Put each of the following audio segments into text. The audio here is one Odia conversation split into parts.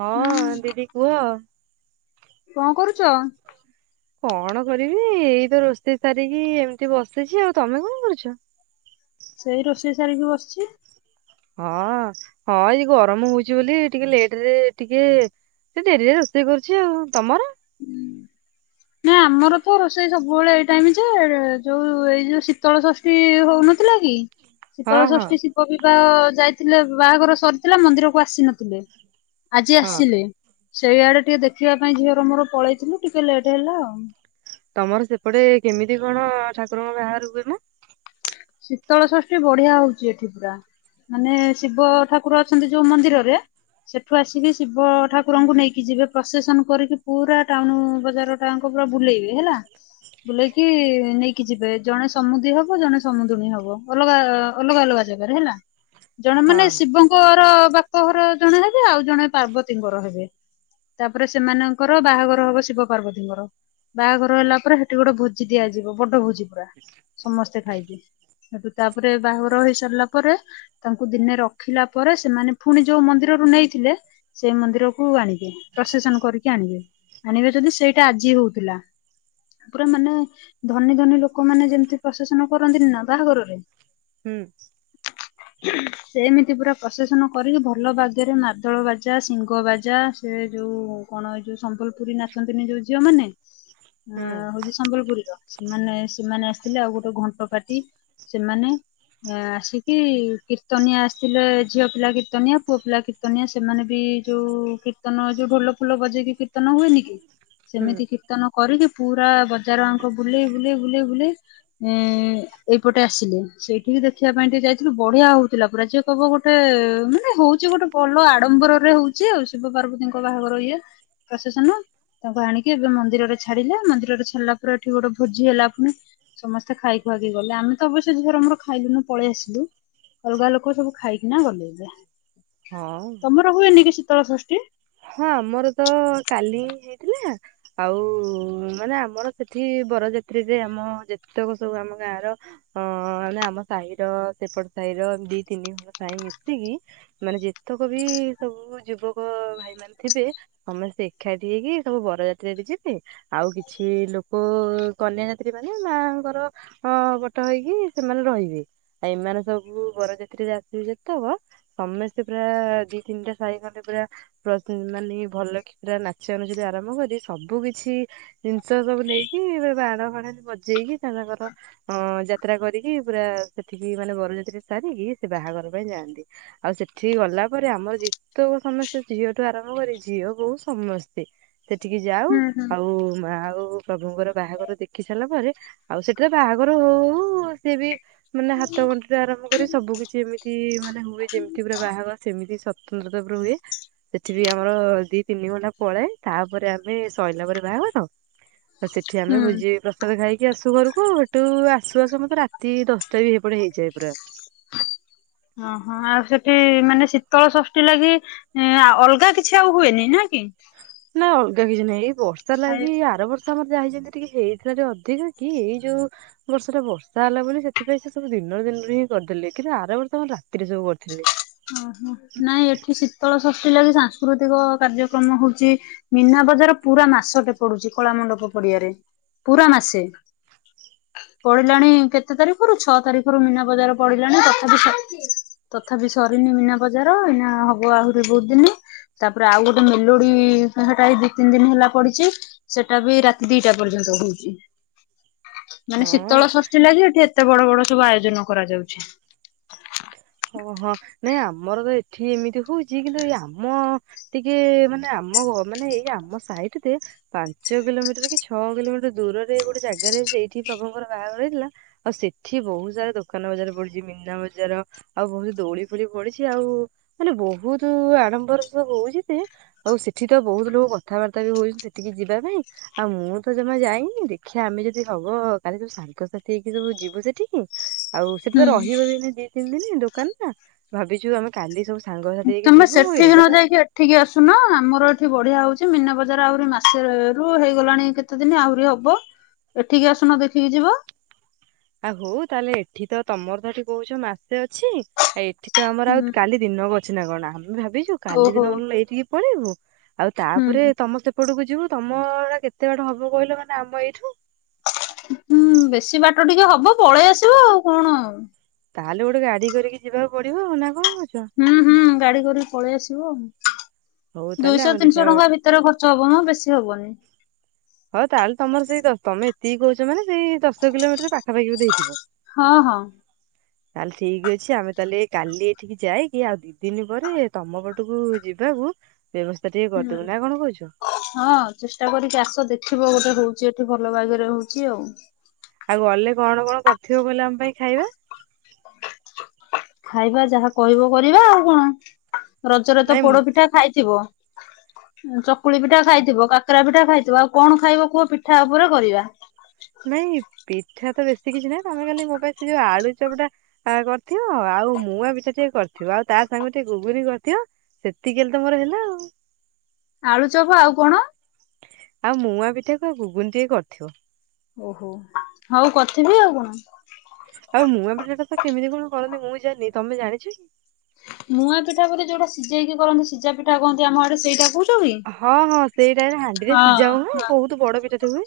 ହଁ ହୁଁ ଦିଦି କୁହ। କଣ କରୁଚ? କଣ କରିବି ଏଇ ତ ରୋଷେଇ ସାରିକି ଏମିତି ବସିଛି ଆଉ। ତମେ କଣ କରୁଛ? ସେଇ ରୋଷେଇ ସାରିକି ବସିଚି। ହଁ ହଁ ଏଇ ଗରମ ହଉଚି ବୋଲି ଟିକେ ଲେଟ୍ ରେ ଟିକେ ସେ ଡେରିରେ ରୋଷେଇ କରୁଛି ଆଉ ତମର? ହୁଁ। ନାଁ ଆମର ତ ରୋଷେଇ ସବୁବେଳେ ଏଇ ଟାଇମ ଯେ ଯୋଉ ଏଇ ଯୋଉ ଶୀତଳ ଷଷ୍ ଷ୍ଠି ହଉନଥିଲା କି। ହଁ ହଁ ଶୀତଳଷଷ୍ଠୀ ଶିବ ବିବାହ ଯାଇଥିଲେ ବାହାଘର ସରିଥିଲା ମନ୍ଦିରକୁ ଆସି ନଥିଲେ। ଆଜି ହଁ ଆସିଲେ ସେଇଆଡେ ଟିକେ ଦେଖିବା ପାଇଁ ଝିଅର ମୋର ପଳେଇଥିଲୁ ଟିକେ ଲେଟ୍ ହେଲା ଆଉ। ତମର ସେପଟେ କେମିତି କଣ ଠାକୁରଙ୍କ ବାହାଘର ହୁଏ ମଁ? ଶୀତଳ ଷଷ୍ଠୀ ବଢିଆ ହଉଚି ଏଠି ପୁରା। ମାନେ ଶିବ ଠାକୁର ଅଛନ୍ତି ଯୋଉ ମନ୍ଦିରରେ ସେଠୁ ଆସିକି ଶିବ ଠାକୁରଙ୍କୁ ନେଇକି ଯିବେ ପ୍ରଶେସନ୍ କରିକି ପୁରା ଟାଉନ ବଜାର ତାଙ୍କୁ ପୁରା ବୁଲେଇବେ ହେଲା ବୁଲେଇକି ନେଇକି ଯିବେ ଜଣେ ସମୁଦି ହବ ଜଣେ ସମୁଦୁଣୀ ହବ ଅଲଗା ଅଲଗା ଅଲଗା ଜାଗାରେ ହେଲା ଜଣେ ମାନେ ହଁ ଶିବ ଙ୍କର ବାପଘର ଜଣେ ହେବେ ଆଉ ଜଣେ ପାର୍ବତୀଙ୍କର ହେବେ। ତାପରେ ସେମାନଙ୍କର ବାହାଘର ହବ ଶିବ-ପାର୍ବତୀଙ୍କର। ବାହାଘର ହେଲା ପରେ ସେଠି ଗୋଟେ ଭୋଜି ଦିଆଯିବ ବଡ ଭୋଜି ପୁରା। [unintelligible] ସମସ୍ତେ ଖାଇବେ ସେଠୁ ତାପରେ ବାହାଘର ହେଇ ସାରିଲା ପରେ ତାଙ୍କୁ ଦିନେ ରଖିଲା ପରେ ସେମାନେ ଫୁଣି ଯୋଉ ମନ୍ଦିରରୁ ନେଇଥିଲେ ସେଇ ମନ୍ଦିରକୁୁ ଆଣିବେ ପ୍ରଶେସନ କରିକି ଆଣିବେ। ଆଣିବେ ଯଦି ସେଇଟା ଆଜି ହଉଥିଲା। ପୁରା ମାନେ ଧନୀ ଧନୀ ଲୋକମାନେ ଯେମିତି ପ୍ରଶେସନ କରନ୍ତିନି ନା ବାହାଘରରେ ହୁଁ। ସେମିତି ପୁରା ପ୍ରଶେସନ କରିକି ଭଲ ବାଗରେ ମାଦଳ ବାଜା, ଶିଙ୍ଘ ବାଜା ସେ ଯୋଉ କଣ ଏଇ ଯୋଉ ସମ୍ବଲପୁରୀ ନାଚନ୍ତିନି ଯୋଉ ଝିଅ ମାନେ ହୁଁ ଆଁ ହଉଚି ସମ୍ବଲପୁରୀର ସେମାନେ ସେମାନେ ଆସିଥିଲେ ଆଉ ଗୋଟେ ଘଣ୍ଟ ପାର୍ଟି ସେମାନେ ଆସିକି କୀର୍ତ୍ତନିଆ ଆସିଥିଲେ ଝିଅ ପିଲା କୀର୍ତ୍ତନିଆ ପୁଅ ପିଲା କୀ କୀର୍ତ୍ତନିଆ ସେମାନେ ବି ଯୋଉ କୀର୍ତ୍ତନ ଯୋଉ ଢୋଲ ଫୋଲ ବଜେଇକି କୀର୍ତ୍ତନ ହୁଏନି କି ହୁଁ ସେମିତି କୀର୍ତ୍ତନ କରିକି ପୁରା ବଜାର ଆଙ୍କ ବୁଲେଇ ବୁଲେଇ ବୁଲେଇ ବୁଲେଇ ଏଁ ଏଇପଟେ ଆସିଲେ ସେଇଠିକି ଦେଖିବା ପାଇଁ ଟିକେ ଯାଇଥିଲୁ ବଢିଆ ହଉଥିଲା ପୁରା ଯିଏ କହିବ ଗୋଟେ ମାନେ ହଉଚି ଗୋଟେ ଭଲ ଆଡମ୍ବର ରେ ହଉଚି ଆଉ ଶିବ-ପାର୍ବତୀଙ୍କ ବାହାଘର ଇଏ ପ୍ରଶେସନ୍। ତାଙ୍କୁ ଆଣିକି ଏବେ ମନ୍ଦିର ଛାଡିଲେ ମନ୍ଦିର ରେ ଛାଡିଲା ପରେ ଏଠି ଗୋଟେ ଭୋଜି ହେଲା ଫୁଣି। ସମସ୍ତେ ଖାଇ ଖୁଆକି ଗଲେ ଆମେ ତ ଅବଶ୍ୟ ଝିଅର ମୋର ଖାଇଲୁନୁ ପଳେଇ ଆସିଲୁ। ଅଲଗା ଲୋକ ସବୁ ଖାଇକିନା ଗଲେ ଯାଃ। ହଁ। ତମର ହୁଏନି କି ଶୀତଳଷଷ୍ଠୀ? ହଁ ଆମର ତ କାଲି ହେଇଥିଲା ଆଉ ମାନେ ଆମର ସେଠି ବରଯାତ୍ରୀରେ ଆମ ଯେତେକ ସବୁ ଆମ ଗାଁର ଅଁ ମାନେ ଆମ ସାହିର ସେପଟ ସାହିର ଦି ତିନି ଖଣ୍ଡ ସାହି ମିଶିକି ମାନେ ଯେତକ ବି ସବୁ ଯୁବକ ଭାଇ ମାନେ ଥିବେ ସମସ୍ତେ ଏକାଠି ହେଇକି ସବୁ ବରଯାତ୍ରୀରେ ଯିବେ ଆଉ କିଛି ଲୋକ କନ୍ୟାଯାତ୍ରୀ ରହିବେ ମାଁ ଙ୍କର ହଁ ବଟ ହେଇକି ସେମାନେ ରହିବେ ଆଉ ଏମାନେ ସବୁ ବରଜାତିରେ ଆସିବେ ଯେତକ ସମସ୍ତେ ପୁରା ଦି ତିନିଟା ସାହି ଖଣ୍ଡେ ପୁରା ପ୍ରଶେ ମାନେ ଭଲକି ପୁରା ନାଚା ନୁଚି ରୁ ଆରମ୍ଭ କରି ସବୁ କିଛି ଜିନିଷ ସବୁ ନେଇକି ପୁରା ବାଣ ଫାଣ ଏମିତି ବଜେଇକି ତାଙ୍କର ଅଁ ଯାତ୍ରା କରିକି ପୁରା ସେଠିକି ମାନେ ବରଯାତ୍ରୀ ସାରିକି ସେ ବାହାଘର ପାଇଁ ଯାଆନ୍ତି। ଆଉ ସେଠିକି ଗଲା ପରେ ଆମର ଯେତକ ସମସ୍ତେ ଝିଅଠୁ ଆରମ୍ଭ କରି ଝିଅ ବୋହୁ ସମସ୍ତେ ସେଠିକି ଯାଉ ହୁଁ ହୁଁ ଆଉ ମ ଆଉ ପ୍ରଭୁଙ୍କର ବାହାଘର ଦେଖି ସାରିଲା ପରେ ଆଉ ସେଠାରେ ବାହାଘର ହଉ ହଉ ସେ ବି ମାନେ ହାତ ଗଣ୍ଠି ରୁ ଆରମ୍ଭ କରିକି ସବୁ କିଛି ଏମିତି ମାନେ ହୁଏ ଯେମିତି ପୁରା ବାହାଘର ସେମିତି ସତକୁ ସତ ପୁରା ହୁଏ। ସେଠି ବି ଆମର ଦି ତିନି ଘଣ୍ଟା ପଳାଏ ତାପରେ ଆମେ ସଇଲା ପରେ ବାହାଘର ତ ସେଠି ହୁଁ ଆମେ ଭୋଜି ପ୍ର ତ ଖାଇକି ଆସୁ ଘରକୁ ଏଠୁ ଆସୁ ଆସୁ ମତେ ରାତି ଦଶଟା ବି ହେପଟେ ହେଇଯାଏ ପୁରା। ହଁ ହିଁ ଆଉ ସେଠି ମାନେ ଶୀତଳଶଷ୍ଠୀ ଲାଗି ହିଁ ଆ ଅଲଗା କିଛି ଆଉ ହୁଏନି ନା କି? ନା ଅଲଗା କିଛି ନାହିଁ ଏଇ ବର୍ଷା ଖାଇ ଲାଗି ଆର ବର୍ଷ ତମର ଯାହା ଯେମିତି ଟିକିଏ ହେଇଥିଲା ଯୋଉ ଅଧିକା ଟି ଏଇ ଯୋଉ ବର୍ଷରେ ବର୍ଷା ହେଲା ବୋଲି ସେଥିପାଇଁ ସେ ସବୁ ଦିନରେ ଦିନରେ ହିଁ କରିଦେଲେ କିନ୍ତୁ ଆର ବର୍ଷ କଣ ରାତିରେ ସବୁ କରିଥିଲେ। ଓହୋ ନାଇଁ ଏଠି ଶୀତଳ ଷଷ୍ଠୀ ଲାଗି ସାଂସ୍କୃତିକ କାର୍ଯ୍ୟକ୍ରମ ହଉଛି। ମୀନା ବଜାର ପୁରା ମାସଟେ ପଡୁଛି କଳା ମଣ୍ଡପ ପଡିଆରେ ପୁରା ମାସେ। ପଢିଲାଣି କେତେ ତାରିଖରୁ ଛଅ ତାରିଖରୁ ମୀନା ବଜାର ପଢିଲାଣି ତଥାପି ତଥାପି ସରିନି ମିନା ବଜାର ଏଇନା ହବ ଆହୁରି ବହୁତ ଦିନ। ତାପରେ ଆଉ ଗୋଟେ ମେଲୋଡି ସେଟା ବି ଦି ତିନି ଦିନ ହେଲା ପଡିଛି। ସେଟା ବି ରାତି ଦିଟା ପର୍ଯ୍ୟନ୍ତ ହଉଛି। ମାନେ ହଁ ଶୀତଳ ଷଷ୍ଠୀ ଲାଗି ଏଠି ଏତେ ବଡ ବଡ ସବୁ ଆୟୋଜନ କରାଯାଉଛି। ଓ ହୋ ନାଇଁ ଆମର ତ ଏଠି ଏମିତି ହଉଛି କିନ୍ତୁ ଏ ଆମ ଟିକେ ମାନେ ଆମ ମାନେ ଏଇ ଆମ ସାଇଟ ପାଞ୍ଚ କିଲୋମିଟର କି ଛଅ କିଲୋମିଟର ଦୂରରେ ଗୋଟେ ଜାଗାରେ ସେଇଠି ପ୍ରଭୁଙ୍କର ବାହାଘର ହେଇଥିଲା। ଆଉ ସେଠି ବହୁତ ସାରା ଦୋକାନ ବଜାର ପଡିଛି ମୀନା ବଜାର। ଜାର ଆଉ ବହୁତ ଦୋଳି ଫୋଳି ପଡିଛି ଆଉ। ମାନେ ବହୁତ ଆଡମ୍ବର ସବୁ ହଉଛି ସେ ହଉ ସେଠି ତ ବହୁତ ଲୋକ କଥାବାର୍ତ୍ତା ବି ହଉଛନ୍ତି ସେଠିକି ଯିବା ପାଇଁ। ଆଉ ମୁଁ ତ ଜମା ଯାଇନି ଦେଖିବା ଆମେ ଯଦି ହବ କାଲି ସବୁ ସାଙ୍ଗସାଥି ହେଇକି ସବୁ ଯିବୁ ସେଠିକି। ଆଉ ସେଠି ତ ହୁଁ ରହିବ ବି ନାଇଁ ଦି ତିନି ଦିନ ଦୋକାନ ନା ଭାବିଛୁ ଆମେ କାଲି ସବୁ ସାଙ୍ଗସାଥି ହେଇକି ଯିବୁ ଏଇଟା ତ ଠିକ ଆସୁନ ଆମର ଏଠି ବଢିଆ ହଉଛି ମିନା ବଜାର ଆହୁରି ମାସେ ରୁ ହେଇଗଲାଣି କେ କେତେ ଦିନ ଆହୁରି ହବ ଏଠିକି ଆସୁନ ଦେଖିକି ଯିବ। ଆଉ ହଉ ତାହେଲେ ଏଠି ତ ତମର ତଠି କହୁଛ ମାସେ ଅଛି ଆ ଏଠି ତ ଆମର ଆଉ ହୁଁ କାଲି ଦିନ ଅଛି ନା କଣ ଆମେ ଭାବିଛୁ କାଲି ଓହୋ ଦିନ ନେଇଠିକି ପଳେଇବୁ ଆଉ ତାପରେ ହୁଁ ତମ ସମସ୍ତେ ଏପଟକୁ ଯିବୁ ତମ ଟା କେତେ ବାଟ ହବ କହିଲ ମାନେ ଆମ ଏଇଠୁ? ହୁଁ ବେଶୀ ବାଟ ଟିକେ ହବ ପଳେଇ ଆସିବ ଆଉ କଣ। ତାହେଲେ ଗୋଟେ ଗାଡି କରିକି ଯିବାକୁ ପଡିବ ଆଉ ନା କଣ କହୁଛ? ହୁଁ ହୁଁ ଗାଡି କରିକି ପଳେଇ ଆସିବ ହଉ ତାହେଲେ ଦୁଇଶହ ଆମେ ତିନିଶହ ଦେଖିବା ଟଙ୍କା ଭିତ ତର ଖର୍ଚ ହବମ ବେଶୀ ହବନି। ହଉ ତାହେଲେ ତମର ସେଇ ତମେ ଏତିକି କହୁଛ ମାନେ ସେଇ ଦଶ କିଲୋମିଟର ପାଖାପାଖି ବଧେ ହେଇଥିବ। ହଁ ହଁ। ତାହେଲେ ଠିକ୍ ଅଛି ଆମେ ତାହେଲେ କାଲି ଏଠିକି ଯାଇକି ଆଉ ଦି ଦିନି ପରେ ତମ ପଟକୁ ଯିବାକୁ ବ୍ୟବସ୍ଥା ଟିକେ ହୁଁ କରିଦବୁ ନା କଣ କହୁଚୁ? ହଁ ଚେଷ୍ଟା କରିକି ଆସ ଦେଖିବ ଗୋଟେ ହଉଚି ଏଠି ଭଲ ଭାଗରେ ହଉଚି ଆଉ। ଆଉ ଗଲେ କଣ କଣ କରିଥିବୁ କହିଲେ ଆମ ପାଇଁ ଖାଇବା? ଖାଇବା ଯାହା କହିବ କରିବା ଆଉ କଣ ରଜରେ ତ ନାଇଁ ପୋଡ ମ- ପିଠା ଖାଇଥିବ? ହ [inaudible] ଚକୁଳି ପିଠା ଖାଇଥିବ କାକରା ପିଠା ଖାଇଥିବ ଆଉ କଣ ଖାଇବ କୁହ ପିଠା ଉପରେ କରିବା। ନାଇଁ ପିଠା ତ ବେଶୀ କିଛି ନାାଇଁ ତମେ ଖାଲି ମୋ ପାଇଁ ସେ ଯୋଉ ଆଳୁଚପ୍ ଟା ଆ କରିଥିବ ଆଉ ମୁୂଆଁ ପିଠା ଟିକେ କରିଥିବ ଆଉ ତା ସାଙ୍ଗକୁ ଟିକେ ଘୁଗୁନି କରିଥିବ ସେତିକି ରେ ତ ମୋର ହେଲା ଆଉ। ଆଳୁଚପ୍ ଆଉ କଣ? ଆଉ ମୁୂଆଁ ପିଠା କ ଆ ଘୁଗୁନି ଦେଇ କରିଥିବ। ଓହୋ ହଉ କରିଥିବିଁ ଆଉ କଣ। ଆଉ ମୁଁ ପିଠା ଟା ତ କେମିତି କଣ କରନ୍ତି ମୁଁ ଜାଣିନି ତମେ ଜାଣିଛ କି? ମୁଆଁ ପିଠା ବୋଧେ ଯୋଉଟା ସିଜେଇକି କରନ୍ତିି ସିଜାପିଠା କହନ୍ତି ଆମ ଆଡେ ସେଇଟାକୁ କହୁଚୁ ହଁ ହଁ ସେଇଟାରେ ହାଣ୍ଡି ରେ ସିଜା ହୁଏ ହଁ ବହୁତ୍ ବଡ ପିଠା ଟେ ହୁଏ।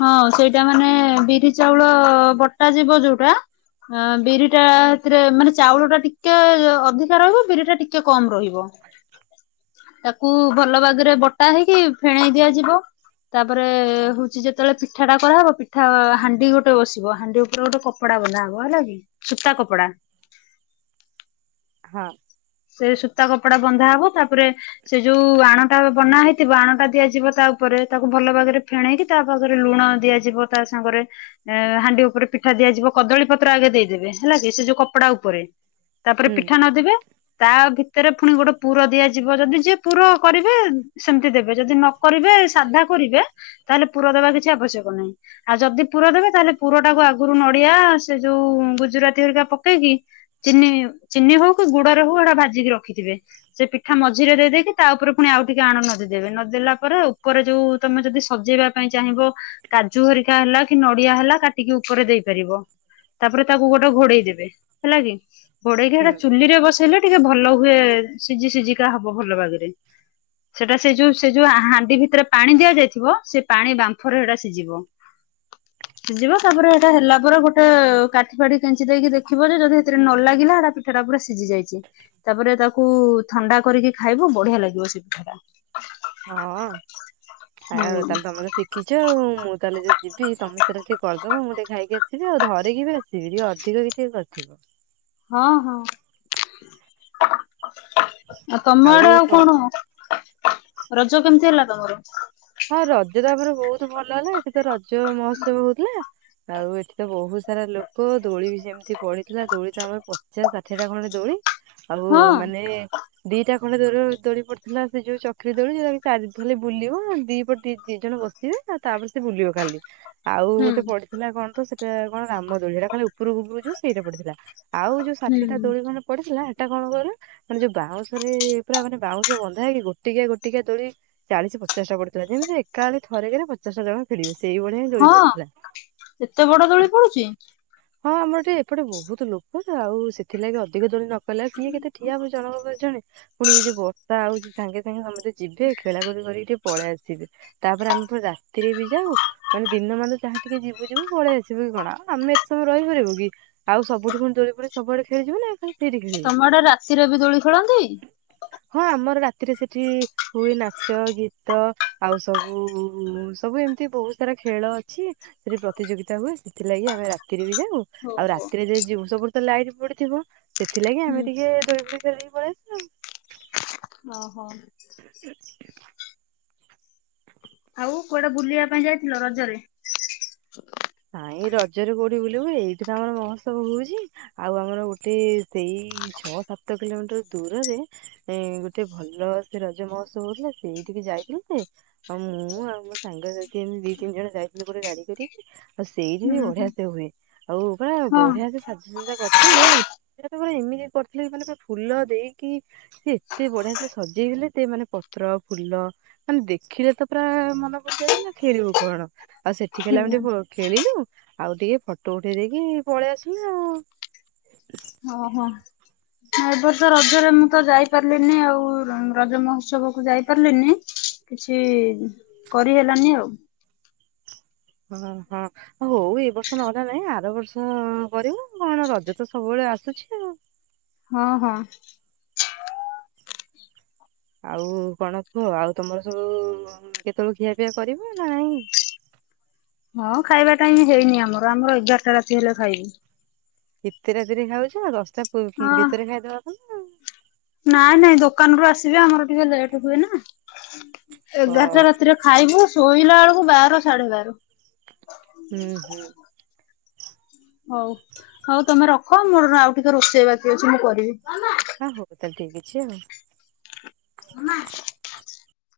ହଁ ସେଇଟା ମାନେ ବିରି ଚାଉଳ ବଟା ଯିବ ଯୋଉଟା ହ ବିରି ଟା ସେଥିରେ ମାନେ ଚାଉଳ ଟା ଟିକେ ଅଧିକା ରହିବ ବିରି ଟା ଟିକେ କମ୍ ରହିବ। ତାକୁ ଭଲ ଭାଗରେ ବଟା ହେଇକି ଫେଣେଇ ଦିଆଯିବ। ତାପରେ ହଉଚି ଯେତେବେଳେ ପିଠା ଟା କରାହେବ ପିଠା ହାଣ୍ଡି ଗୋଟେ ବସିବ ହାଣ୍ଡି ଉପରେ ଗୋଟେ କପ ଡ଼ା ବନ୍ଧା ହବ ହେଲା କିି ସୁତା କପଡା। ହଁ। ସେ ସୂତା କପଡା ବନ୍ଧା ହବ ତାପରେ ସେ ଯୋଉ ଆଣଟା ବନା ହେଇଥିବ ଆଣଟା ଦିଆଯିବ ତା ଉପରେ ତାକୁ ଭଲ ଭାଗରେ ଫେଣେଇକି ତା ପାଖରେ ଲୁଣ ଦିଆଯିବ ତା ସାଙ୍ଗରେ ହାଣ୍ଡି ଉପରେ ପିଠା ଦିଆଯିବ କଦଳୀ ପତ୍ର ଆଗେ ଦେଇଦେବେ ହେଲା କି ସେ ଯୋଉ କପଡା ଉପରେ ତାପରେ ହୁଁ ପିଠା ନଦିବେ ତା ଭିତରେ ପୁଣି ଗୋଟେ ପୁର ଦିଆଯିବ ଯଦି ଯିଏ ପୁର କରିବେ ସେମିତି ଦେବେ ଯଦି ନ କରିବେ ସାଧା କରିବେ ତାହେଲେ ପୁର ଦେବା କିଛି ଆବଶ୍ୟକ ନାହିଁ। ଆଉ ଯଦି ପୁର ଦେବେ ତାହେଲେ ପୁରଟାକୁ ଆଗରୁ ନଡିଆ ସେ ଯୋଉ ଗୁଜୁରାତି ହରିକା ପକେଇକି ଚିନି ଚିନି ହଉ କି ଗୁଡରେ ହଉ ଏଇଟା ଭାଜିକି ରଖିଥିବେ ସେ ପିଠା ମଝିରେ ଦେଇଦେଇକି ତା ଉପରେ ପୁଣି ଆଉ ଟିକେ ଆଣ ନଦିଦେବେ ନଦ୍ ଦେଲା ପରେ ଉପରେ ଯୋଉ ତମେ ଯଦି ସଜେଇବା ପାଇଁ ଚାହିଁବ କାଜୁ ହରିକା ହେଲା କି ନଡିଆ ହେଲା କାଟିକି ଉପରେ ଦେଇ ପାରିବ ତାପରେ ତାକୁ ଗୋଟେ ଘୋଡେଇ ଦେବେ ହେଲା କି ଘୋଡେଇକି ହୁଁ। ସେଟା ଚୁଲି ରେ ବସେଇଲେ ଟିକେ ଭଲ ହୁଏ ସିଜି ସିଜିକା ହବ ଭଲ ବାଗରେ ସେଟା ସେ ଯୋଉ ସେ ଯୋଉ ହାଣ୍ଡି ଭିତରେ ପାଣି ଦିଆଯାଇଥିବ ସେ ପାଣି ବାମ୍ଫରେ ସେଟା ସିଜିବ। ସିଜିବ ତାପରେ ସେଟା ହେଲା ପରେ ଗୋଟେ କାଠି ଫାଠି କେଞ୍ଚି ଦେଇକି ଦେଖିବ ଯେ ଯଦି ସେଥିରେ ନ ଲାଗିଲା ସେଟା ସେଟା ପୁରା ସିଜି ଯାଇଚି ତାପରେ ତାକୁ ଥଣ୍ଡା କରିକି ଖାଇବ ବଢିଆ ଲାଗିବ ସେ ପିଠା ଟା। ହଁ ଖାୟା ଆଉ ହୁଁ ତାହେଲେ ତମେ ତ ଶିଖ ଚ ଆଉ ମୁଁ ତାହେଲେ ଯଦି ଯିବି ତମେ ସେଇଟା ଟିକେ କରିଦବ ମୁଁ ଟିକେ ଖାଇକି ଆସିବି ଆଉ ଧରିକି ସେ ଟିକେ ଅଛି ଯଦି କିଏ କରିଥିବ। ହଁ ହଁ ଆଉ ତମ ଆଡେ ଆଉ କଣ? ରଜ କେମିତି ହେଲା ତମର? ହଁ ରଜ ତାପରେ ବହୁତ ଭଲ ହେଲା ଏଠ ତ ରଜ ମହୋତ୍ସବ ହଉଥିଲା। ଆଉ ଏଠି ତ ବହୁତ୍ ସାରା ଲୋକ ଦୋଳି ବି ଯେମିତି ପଡିି଼ଥିଲା ଦୋଳି ତ ଆମର ପଚାଶ ଷାଠିଏଟା ଖଣ୍ଡେ ଦୋଳି ଆଉ ହଁ ମାନେ ଯେ ଦିଟା ଖଣ୍ଡେ ଦୋ ଦୋଳି ପଡ଼ିଥିଲା ସେ ଯୋଉ ଚକ୍ରି ଦୋଳି ଯଉଟା ଚାରି ବୁଲିବ। ଦି ପଟି ଦି ଜଣ ବସିବେ ଆଉ ତାପରେ ସେ ବୁଲିବ ଖାଲି ଆଉ ହୁଁ ଗୋଟେ ପଡ଼ି ଥିଲା କଣ ତ ସେଟା କଣ ରାମ ଦୋଳି ହେଟା ଖାଲି ଉପୁରୁକୁ ଉପୁରୁକୁ ଜିବ ସେଇଟା ପଡ଼ିଥିଲା ଆଉ ଯଉ ହୁଁ ଷାଠିଟା ଦୋଳି ମାନେ ପଡ଼ିଥିଲା ହେଟା କଣ କରୁ ମାନେ ଯୋଉ ବାଉଁଶରେ ପୁରା ମାନେ ବାଉଁଶ ବନ୍ଧା ହେଇକି ଗୋଟିକିଆ ଗୋଟିକିଆ ଦୋଳି ଚାଳିଶ ପଚାଶ ଟା ପଡି଼ ଯେମିତି ଏକାବଳେ ଥରେ କେରେ ପଚାଶଟା ଯାକ ଖେଳିବେ ସେଇଭଳିଆ। ହଁ ଏତେ ବଡ ଦୋଳି [unintelligible] ପଡୁଛି? ହଁ ଆମର ଟିକେ ଏପଟେ ବହୁତ ଲୋକ ଆଉ ସେଥିଲାଗି ଅଧିକ ଦଳି ନକ କହିଲ କିଏ କେତେ ଠିଆ ହବ ଜଣକ ପରେ ଜଣେ ପୁଣି ଇଏ ଯଉ ବର୍ଷା ହଉଛି ସାଙ୍ଗେ ସାଙ୍ଗେ ସମସ୍ତେ ଯିବେ ଖେଳା ଖୁଳି କରିକି ଟିକେ ପଳେଇ ଆସିବେ ତାପରେ ଆମେ ପଣି ରା ରାତିରେ ବି ଯାଉ ମାନେ ଦିନ ମାନ ତ ଯାହା ଟିକେ ଯିବୁ ଯିବୁ ପଳେଇ ଆସିବୁ କି କଣ ଆଉ ଆମେ ଏତେ ସମୟ ରହିପାରିବୁ କି? ଆଉ ସବୁଠି କଣ ଦୋଳି ଫୋଳି ସବୁଆଡ଼େ ଖେଳିଯିବ ନା। ଖାଲି ସେଇଠି ଖେଳିବୁ। ତମ ଆଡ଼େ ରାତିରେ ବି ଦୋଳି ଖେଳନ୍ତି? ହଁ ଆମର ରାତିରେ ସେଠି ହୁଏ ନାଚ ଗୀତ ଆଉ ସବୁ ସବୁ ଏମିତି ବହୁତ ସାରା ଖେଳ ଅଛି। ସେଠି ପ୍ରତିଯୋଗିତା ହୁଏ ସେଥିଲାଗି ଆମେ ରାତିରେ ବି ଯାଉ। ଆଉ ଓହୋ ରାତିରେ ଯ ଜଉଁ ସବୁ ତ ଲାଇଟ୍ ପଡି଼ଥିବ ସେଥିଲାଗି ଆମେ ହୁଁ। ଟିକେ ଦୋଳି ଫୋଳି ଫେରିକି ପଳେଇଆସିଲ। ଓହୋ। [inaudible] ଆଉ କୁଆଡ଼େ ବୁଲିବା ପାଇଁ ଯାଇଥିଲ ରଜରେ? ନାଇଁ ରଜରେ କୋଉଠି ବୁଲିବୁ ଏଇଠି ତ ଆମର ମସ୍ତ ହଉଚି। ଆଉ ଆମର ଗୋଟେ ସେଇ ଛଅ ସାତ କିଲୋମିଟର ଦୂରରେ ଗୋଟେ ଭଲ ସେ ରଜ ମହୋତ୍ସ ହଉଥିଲା ସେଇ ଠିକି ଯାଇଥିଲୁ ଯେ ହଁ ମୁଁ ଆଉ ମୋ ସାଙ୍ଗସାଥି ଏମତି ଦି ତିନି ଜଣ ଯାଇଥିଲୁ ଗୋଟେ ଗାଡି଼ କରିକି। ଆଉ ସେଇଠି ହୁଁ ବି ବଢିଆ ହୁଁ ସେ ହୁଏ ଆଉ ବା ହଁ ବଢିଆ ସେ ସାଜାସଜା କରିଥିଲେ ଆଉ। ସେ ତ ପୁରା ଏମିତି କରିଥିଲେ ମାନେ ଫୁଲ ଦେଇକି। ସେ ଏତେ ବଢିଆ ସେ ସଜେଇଥିଲେ ସେ ମାନେ ପତ୍ର ଫୁଲ ମାନେ ଦେଖିଲେ ତ ପୁରା ମନ ପୁରୀଯାଉଥିଲା ଖେଳିବୁ କଣ ଆଉ ସେଠିକି ହେଲେ ଆମେ ହୁଁ ଟିକେ। ଖେଳିଲୁ ଆଉ ଟିକେ ଫଟୋ ଉଠେଇ ଦେଇେଇକି ପଳେଇ ଆସିଲୁ ଆଉ। ଓହୋ।। ଏବର୍ଷ ରଜରେ ମୁଁ ତ ଯାଇପାରିଲିନି ଆଉ ରଜ ମହୋତ୍ସବ କୁ ଯାଇପାରିଲିନି। କିଛି କରିହେଲାନି ଆଉ। ହଁ, ହଁ। ହଉ ଏ ବର୍ଷ ନହଲା ନାହିଁ ଆର ବର୍ଷ କରିବୁ କଣ ରଜ ତ ସବୁବେଳେ ଆସୁଛି। ଆଉ। ହଁ, ହଁ। ଆଉ କଣ କୁହ ଆଉ ତମର ସବୁ କେତେବେଳେ ଖିଆପିଆ କରିବ ନା ନାହିଁ। ହଁ ଖାଇବା ଟାଁ ହେଇନି ଆମର ଆମର ଏଗାରଟା ରାତି ହେଲେ ଖାଇବୁ। ଏତେ ରାତିରେ ଖାଉଚ ଆଉ ଦଶଟା ହଁ ଭିତରେ ଖାଇଦବା କଥା ନାଁ। ନାଇଁ ନାଇଁ ଦୋକାନ ରୁ ଆସିବେ ଆମର ଟିକେ ଲେଟ ହୁଏ ନା ହଁ ଏଗାରଟା ରାତିରେ ଖାଇବୁ ଶୋଇଲା ବେଳକୁ ବାର ସାଢେ ବାର। ହୁଁ, ହୁଁ। ହଉ, ହଉ ତମେ ରଖ। ମୋର ଆଉ ଟିକେ ରୋଷେଇ ବାକି ଅଛି ମୁଁ କରିବି। ହଁ, ହଉ ତାହେଲେ ଠିକ୍ ଅଛି ଆଉ। ମାମା।